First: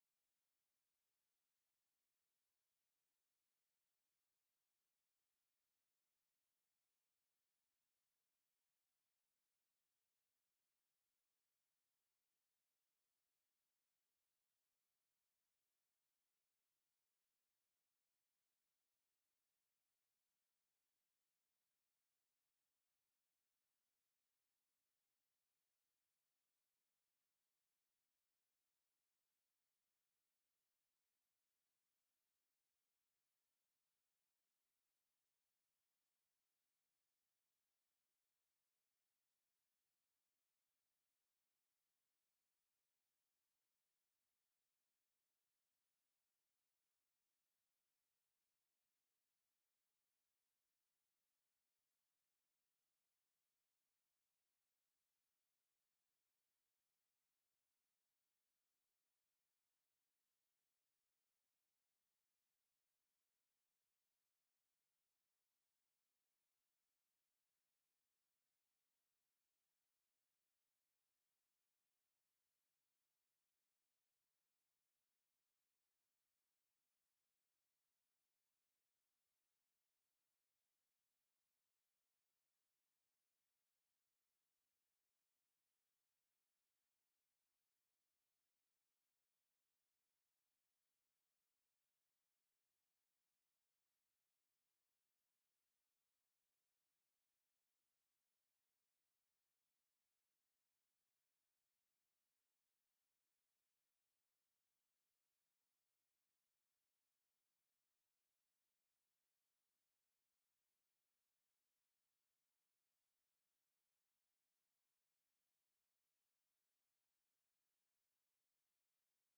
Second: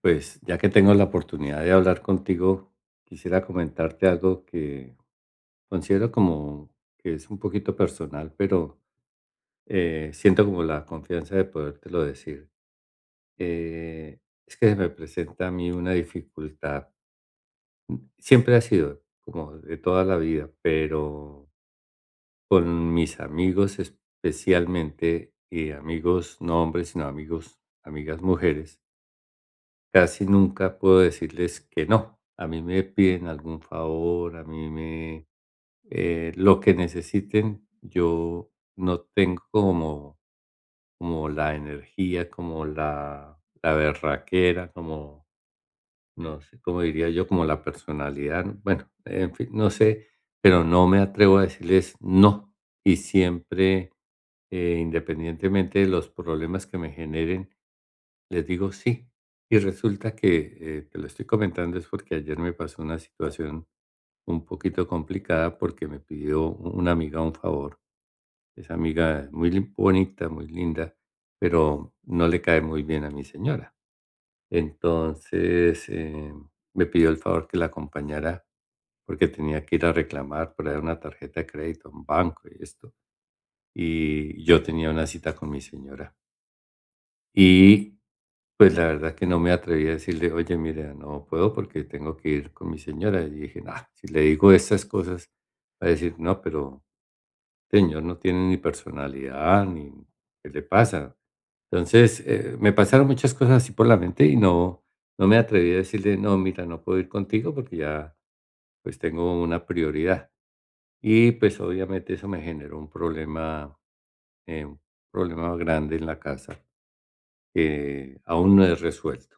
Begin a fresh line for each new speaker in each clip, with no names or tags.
Pues ya que tengo la oportunidad de hablar contigo, quisiera comentarte algo que considero como que es un poquito personal, pero siento como la confianza de podértelo decir. Eh, es que se me presenta a mí una dificultad, siempre ha sido como de toda la vida, pero con mis amigos especialmente, y amigos no hombres, sino amigos, amigas mujeres. Casi nunca puedo decirles que no. A mí me piden algún favor, a mí me lo que necesiten, yo no tengo como, como la energía, como la berraquera, como, no sé, como diría yo, como la personalidad. Bueno, en fin, no sé, pero no me atrevo a decirles no. Y siempre, independientemente de los problemas que me generen, les digo sí. Y resulta que, te lo estoy comentando es porque ayer me pasó una situación un poquito complicada porque me pidió una amiga un favor. Esa amiga muy bonita, muy linda, pero no le cae muy bien a mi señora. Entonces, me pidió el favor que la acompañara porque tenía que ir a reclamar por ahí una tarjeta de crédito, un banco y esto. Y yo tenía una cita con mi señora. Y pues, la verdad que no me atreví a decirle: "Oye, mira, no puedo porque tengo que ir con mi señora". Y dije: "Ah, si le digo esas cosas, va a decir: 'No, pero este señor no tiene ni personalidad, ni ¿qué le pasa?'". Entonces, me pasaron muchas cosas así por la mente y no me atreví a decirle: "No, mira, no puedo ir contigo porque ya, pues, tengo una prioridad". Y, pues, obviamente eso me generó un problema grande en la casa que aún no es resuelto.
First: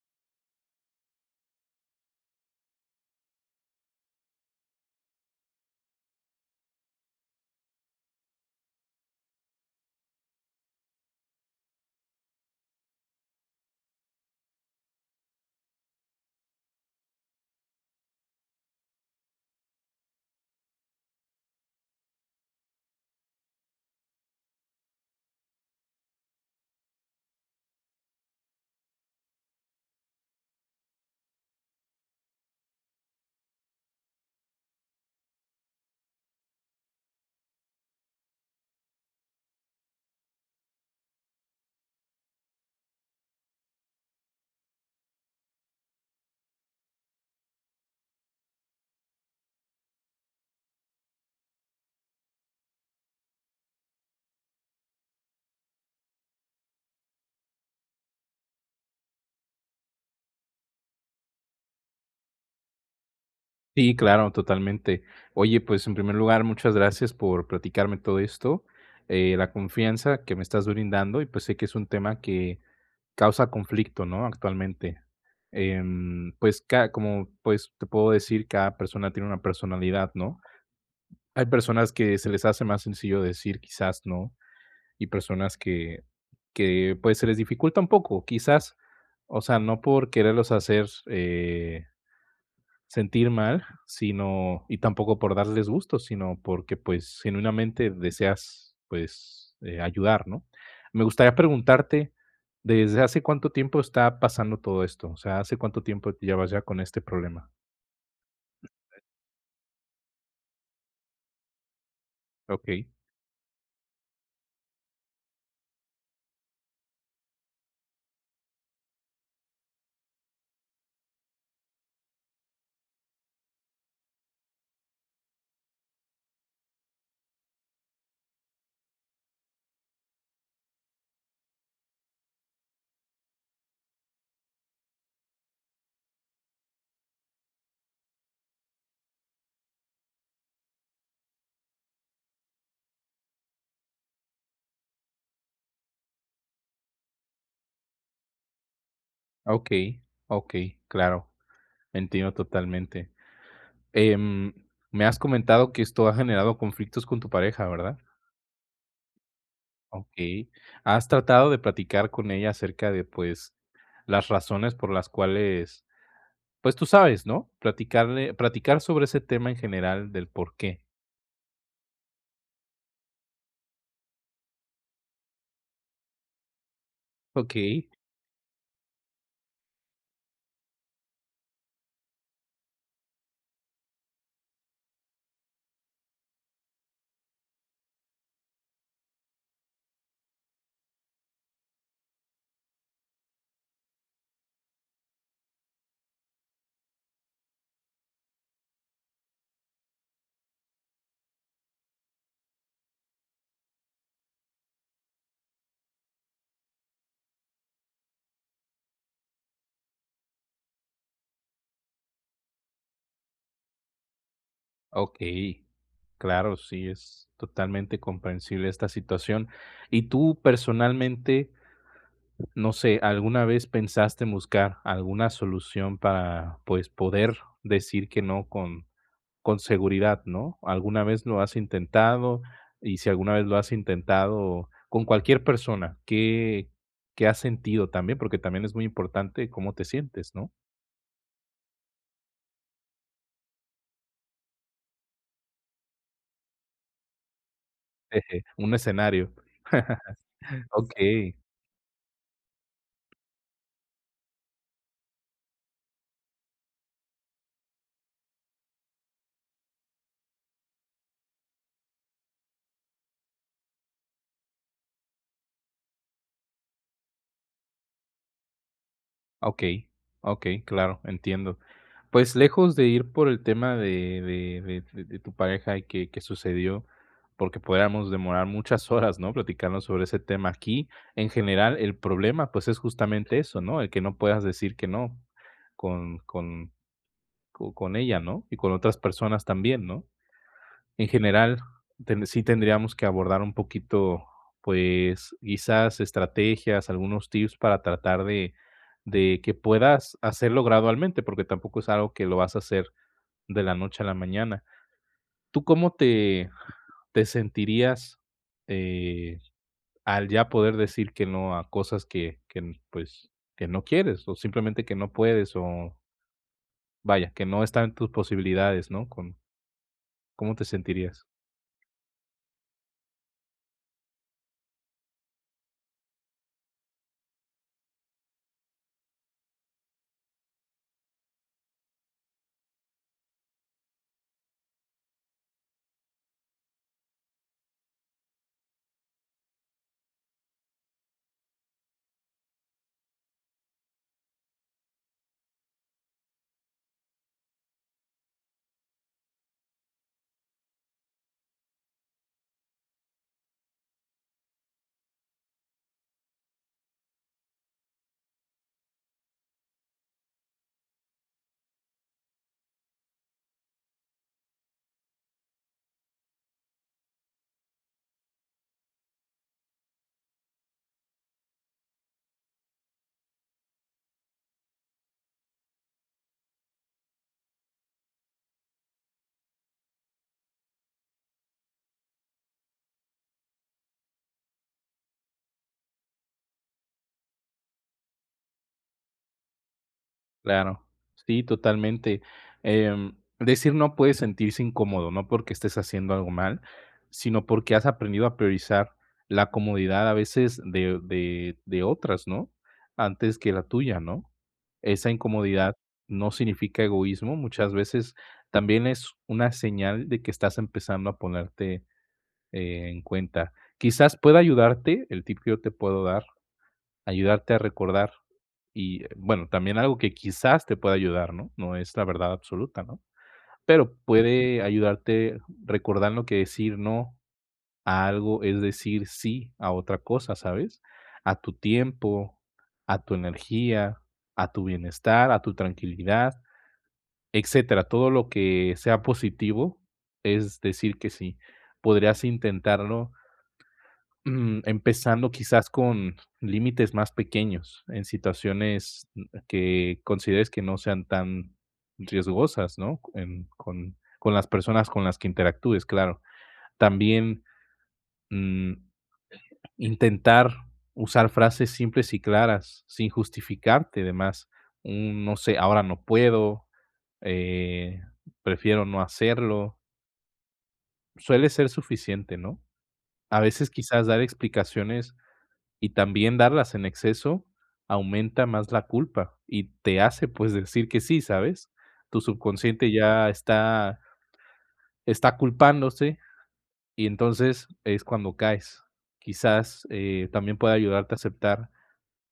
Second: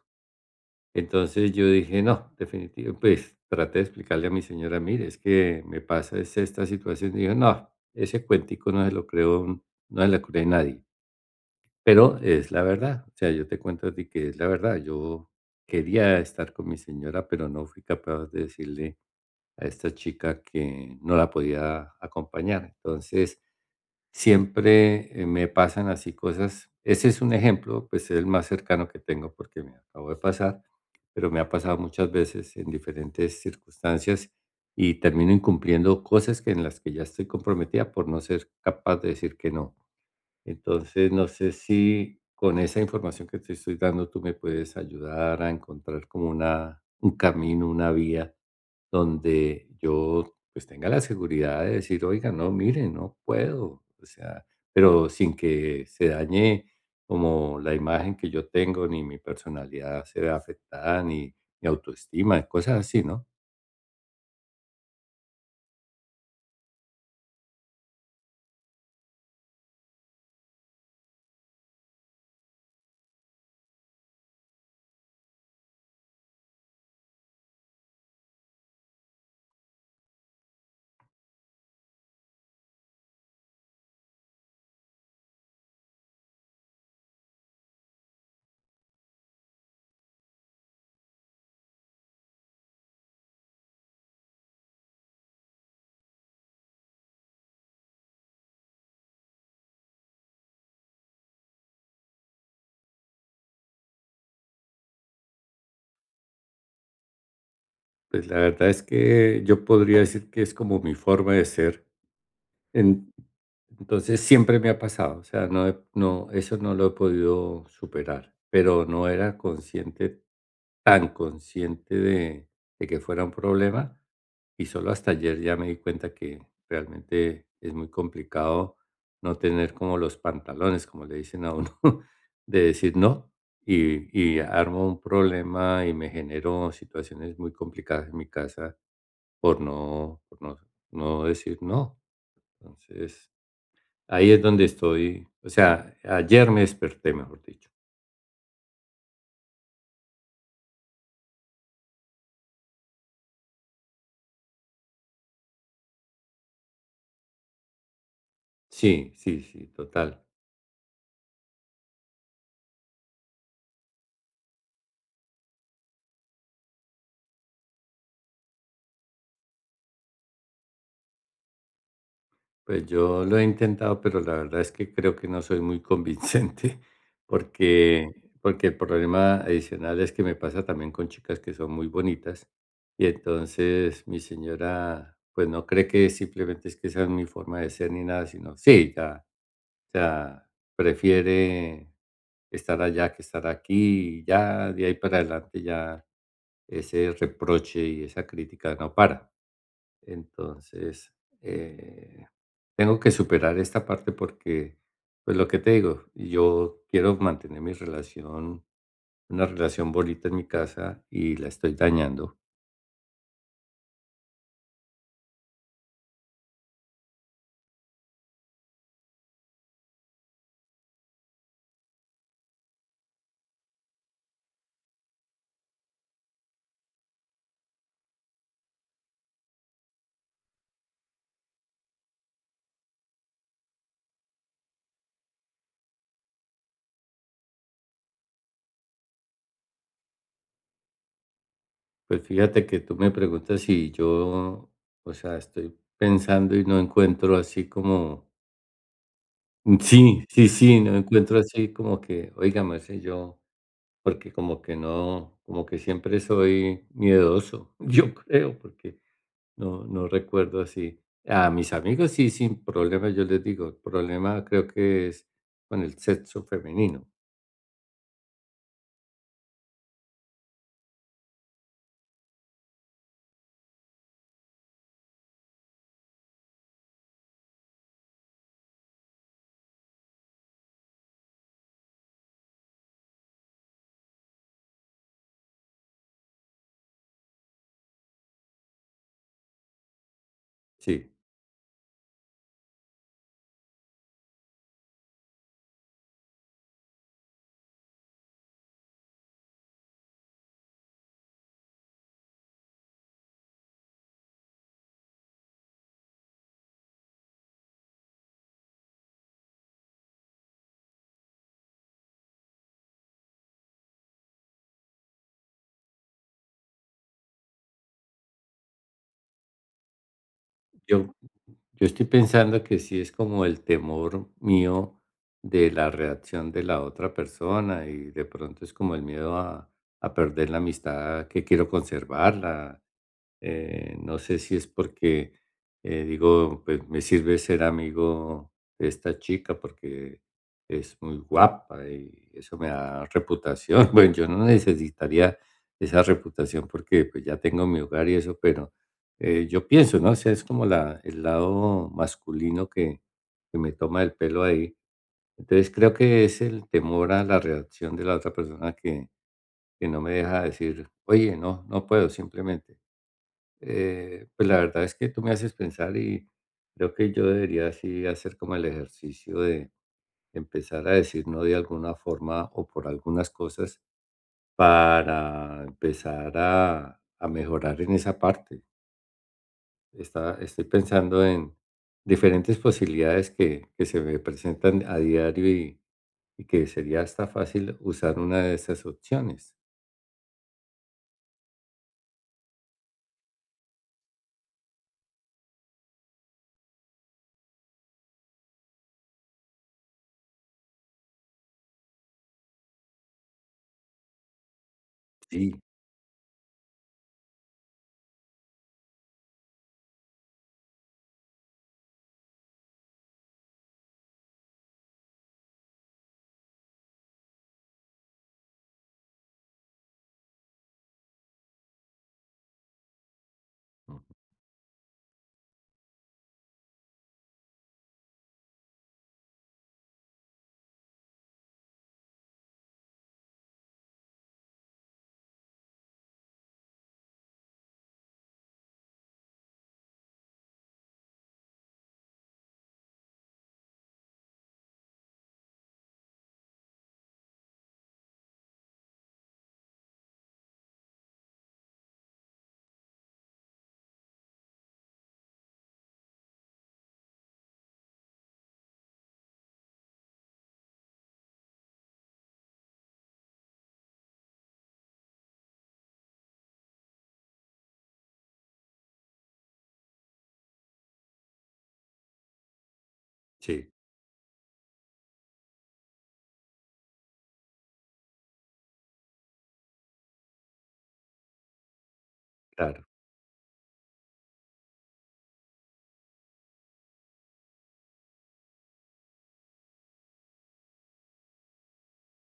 Entonces yo dije: "No, definitivo", pues, traté de explicarle a mi señora: "Mire, es que me pasa es esta situación", y dijo: "No, ese cuentico no se lo creo, no se lo cree nadie". Pero es la verdad, o sea, yo te cuento a ti que es la verdad. Yo quería estar con mi señora, pero no fui capaz de decirle a esta chica que no la podía acompañar. Entonces, siempre me pasan así cosas. Ese es un ejemplo, pues es el más cercano que tengo porque me acabo de pasar, pero me ha pasado muchas veces en diferentes circunstancias y termino incumpliendo cosas que en las que ya estoy comprometida por no ser capaz de decir que no. Entonces, no sé si con esa información que te estoy dando tú me puedes ayudar a encontrar como una, un camino, una vía donde yo pues tenga la seguridad de decir, oiga, no, mire, no puedo, o sea, pero sin que se dañe como la imagen que yo tengo, ni mi personalidad se vea afectada, ni mi autoestima, cosas así, ¿no?
Sí, claro, totalmente. Oye, pues en primer lugar, muchas gracias por platicarme todo esto, la confianza que me estás brindando y pues sé que es un tema que causa conflicto, ¿no? Actualmente. Como pues te puedo decir, cada persona tiene una personalidad, ¿no? Hay personas que se les hace más sencillo decir quizás no y personas que pues se les dificulta un poco, quizás, o sea, no por quererlos hacer, sentir mal, sino, y tampoco por darles gusto, sino porque pues genuinamente deseas pues ayudar, ¿no? Me gustaría preguntarte, ¿desde hace cuánto tiempo está pasando todo esto? O sea, ¿hace cuánto tiempo te llevas ya con este problema?
Pues la verdad es que yo podría decir que es como mi forma de ser.
Ok,
En Entonces siempre me ha pasado, o sea, no, eso no lo he podido superar, pero no era consciente, tan consciente de que fuera un problema, y solo hasta ayer ya me di cuenta que realmente es muy complicado no tener como los pantalones, como le dicen a uno, de decir no, y armo un problema y me genero situaciones muy complicadas en mi casa por no no decir no. Entonces, ahí es donde estoy, o sea, ayer me desperté, mejor dicho.
ok, ok, claro, entiendo totalmente. Em, Me has comentado que esto ha generado conflictos con tu pareja, ¿verdad?
Sí, sí, sí,
Ok.
total.
¿Has tratado de platicar con ella acerca de pues las razones por las cuales? Pues tú sabes, ¿no? Platicar sobre ese tema en general del porqué.
Pues yo lo he intentado, pero la verdad es que creo que no soy muy convincente,
Okey,
porque, porque el problema adicional es que me pasa también con chicas que son muy bonitas, y entonces mi señora, pues no cree que simplemente es que esa es mi forma de ser ni nada, sino, sí, ya, o sea, prefiere estar allá que estar aquí, y ya, de ahí para adelante ya ese reproche y esa crítica no para. Entonces, eh, tengo que superar esta parte porque, pues lo que te digo, yo quiero mantener mi relación, una relación bonita en mi casa y la estoy dañando.
okey. Claro, sí, es totalmente comprensible esta situación. Y tú personalmente, no sé, ¿alguna vez pensaste en buscar alguna solución para, pues, poder decir que no con seguridad, ¿no? ¿Alguna vez lo has intentado? Y si alguna vez lo has intentado con cualquier persona, ¿qué has sentido también? Porque también es muy importante cómo te sientes, ¿no?
Pues fíjate que tú me preguntas si yo, o sea, estoy pensando y no encuentro así como,
Eje, un escenario.
sí, sí, sí, no
Okey,
encuentro así como que, oiga, Marce, yo porque como que no, como que siempre soy miedoso, yo creo, porque no recuerdo así. A mis amigos sí, sin problema, yo les digo, el problema creo que es con el sexo femenino.
okey, okey, claro, entiendo. Pues, lejos de ir por el tema de tu pareja y que sucedió, porque podríamos demorar muchas horas, ¿no?, platicando sobre ese tema. Aquí, en general, el problema, pues, es justamente eso, ¿no?, el que no puedas decir que no con con con ella, ¿no?, y con otras personas también, ¿no? En
Sí,
general, sí tendríamos que abordar un poquito, pues, quizás estrategias, algunos tips para tratar de que puedas hacerlo gradualmente, porque tampoco es algo que lo vas a hacer de la noche a la mañana. ¿Tú cómo te sentirías eh, al ya poder decir que no a cosas pues, que no quieres o simplemente que no puedes o vaya, que no están en tus posibilidades, ¿no? ¿Cómo te
yo,
sentirías?
yo estoy pensando que sí es como el temor mío de la reacción de la otra persona y de pronto es como el miedo a perder la amistad que quiero conservarla. No sé si es porque, digo, pues me sirve ser amigo de esta chica porque es muy guapa y eso me da reputación. Bueno, yo no necesitaría esa reputación porque pues ya tengo mi hogar y eso, pero yo pienso, ¿no? O sea, es como la, el lado masculino que me toma el pelo ahí. Entonces creo que es el temor a la reacción de la otra persona que no me deja decir, oye, no, no puedo simplemente. Pues la verdad es que tú me haces pensar y creo que yo debería así hacer como el ejercicio de empezar a decir no de alguna forma o por algunas cosas para empezar a mejorar en esa parte. Estoy pensando en diferentes posibilidades que se me presentan a diario y que sería hasta fácil usar una de esas opciones.
Claro, sí, totalmente. Em, Decir no puede sentirse incómodo, no porque estés haciendo algo mal, sino porque has aprendido a priorizar la comodidad a veces de otras, ¿no? Antes que la tuya, ¿no? Esa
Sí,
incomodidad no significa egoísmo, muchas veces también es una señal de que estás empezando a ponerte, en cuenta. Quizás pueda ayudarte el tip que yo te puedo dar. Ayudarte a recordar y, bueno, también algo que quizás te pueda ayudar, ¿no? No es la verdad absoluta, ¿no? Pero
mm,
puede ayudarte recordando que decir no a algo es decir sí a otra cosa, ¿sabes? A tu tiempo, a tu energía, a tu bienestar, a tu tranquilidad, etcétera. Todo lo que sea positivo es decir que sí. Podrías intentarlo, empezando quizás con límites más pequeños, en situaciones que consideres que no sean tan riesgosas, ¿no? Con las personas con las que interactúes, claro. También, mm, intentar usar frases simples y claras, sin justificarte, además. Un, no sé, ahora no puedo, eh, prefiero no hacerlo. Suele ser suficiente, ¿no? A veces
sí,
quizás dar explicaciones y también darlas en exceso aumenta más la culpa y te hace, pues, decir que sí, ¿sabes? Tu
claro,
subconsciente ya está culpándose y entonces es cuando caes. Quizás, también puede ayudarte a aceptar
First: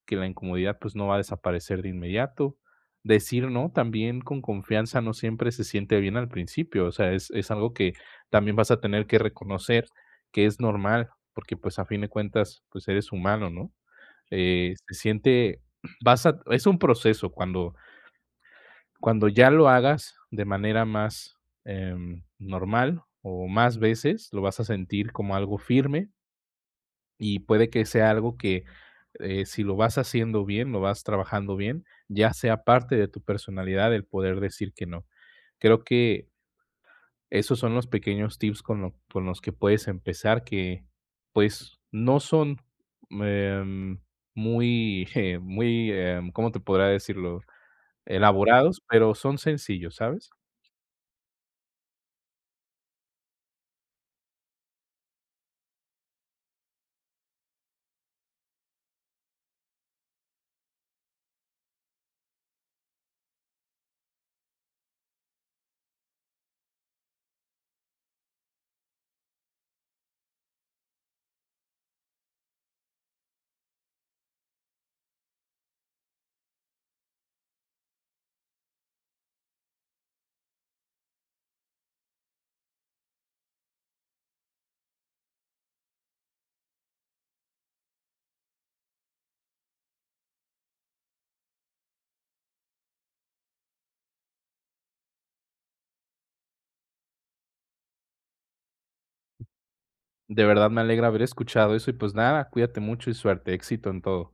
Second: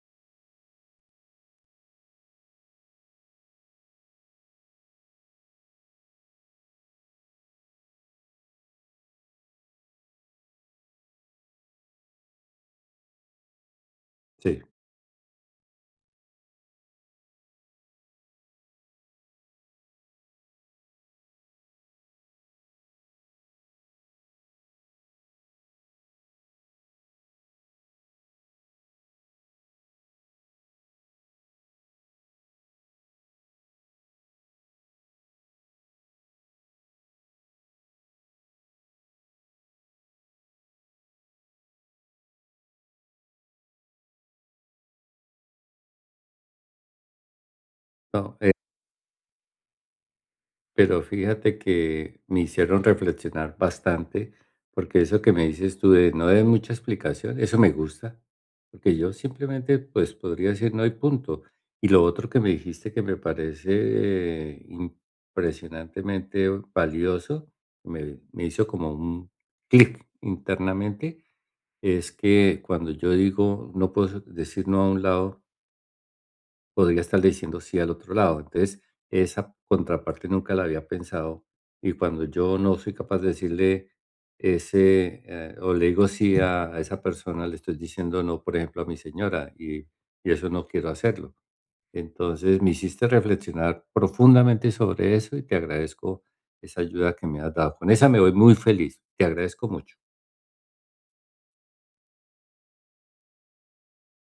que la incomodidad, pues, no va a desaparecer de inmediato. Decir no también con confianza no siempre se siente bien al principio, o sea, es algo que también vas a tener que reconocer que es normal, porque, pues, a fin de cuentas, pues, eres humano, ¿no?
sí.
Se siente vas a Es un proceso cuando ya lo hagas de manera más, normal o más veces, lo vas a sentir como algo firme y puede que sea algo que, si lo vas haciendo bien, lo vas trabajando bien, ya sea parte de tu personalidad el poder decir que no. Creo que esos son los pequeños tips con los que puedes empezar que, pues, no son em, muy, muy, ¿cómo te podrá decirlo?
No,
Elaborados, pero son sencillos, ¿sabes?
pero fíjate que me hicieron reflexionar bastante, porque eso que me dices tú de no de mucha explicación, eso me gusta, porque yo simplemente pues podría decir no hay punto. Y lo otro que me dijiste que me parece impresionantemente valioso, me hizo como un clic internamente, es que cuando yo digo no puedo decir no a un lado, podría estarle diciendo sí al otro lado. Entonces, esa contraparte nunca la había pensado y cuando yo no soy capaz de decirle ese, o le digo sí a esa persona, le estoy diciendo no, por ejemplo, a mi señora y eso no quiero hacerlo. Entonces, me hiciste reflexionar profundamente sobre eso y te agradezco esa ayuda que me has dado. Con esa me voy muy feliz. Te agradezco mucho.
De verdad me alegra haber escuchado eso y pues nada, cuídate mucho y suerte, éxito en todo.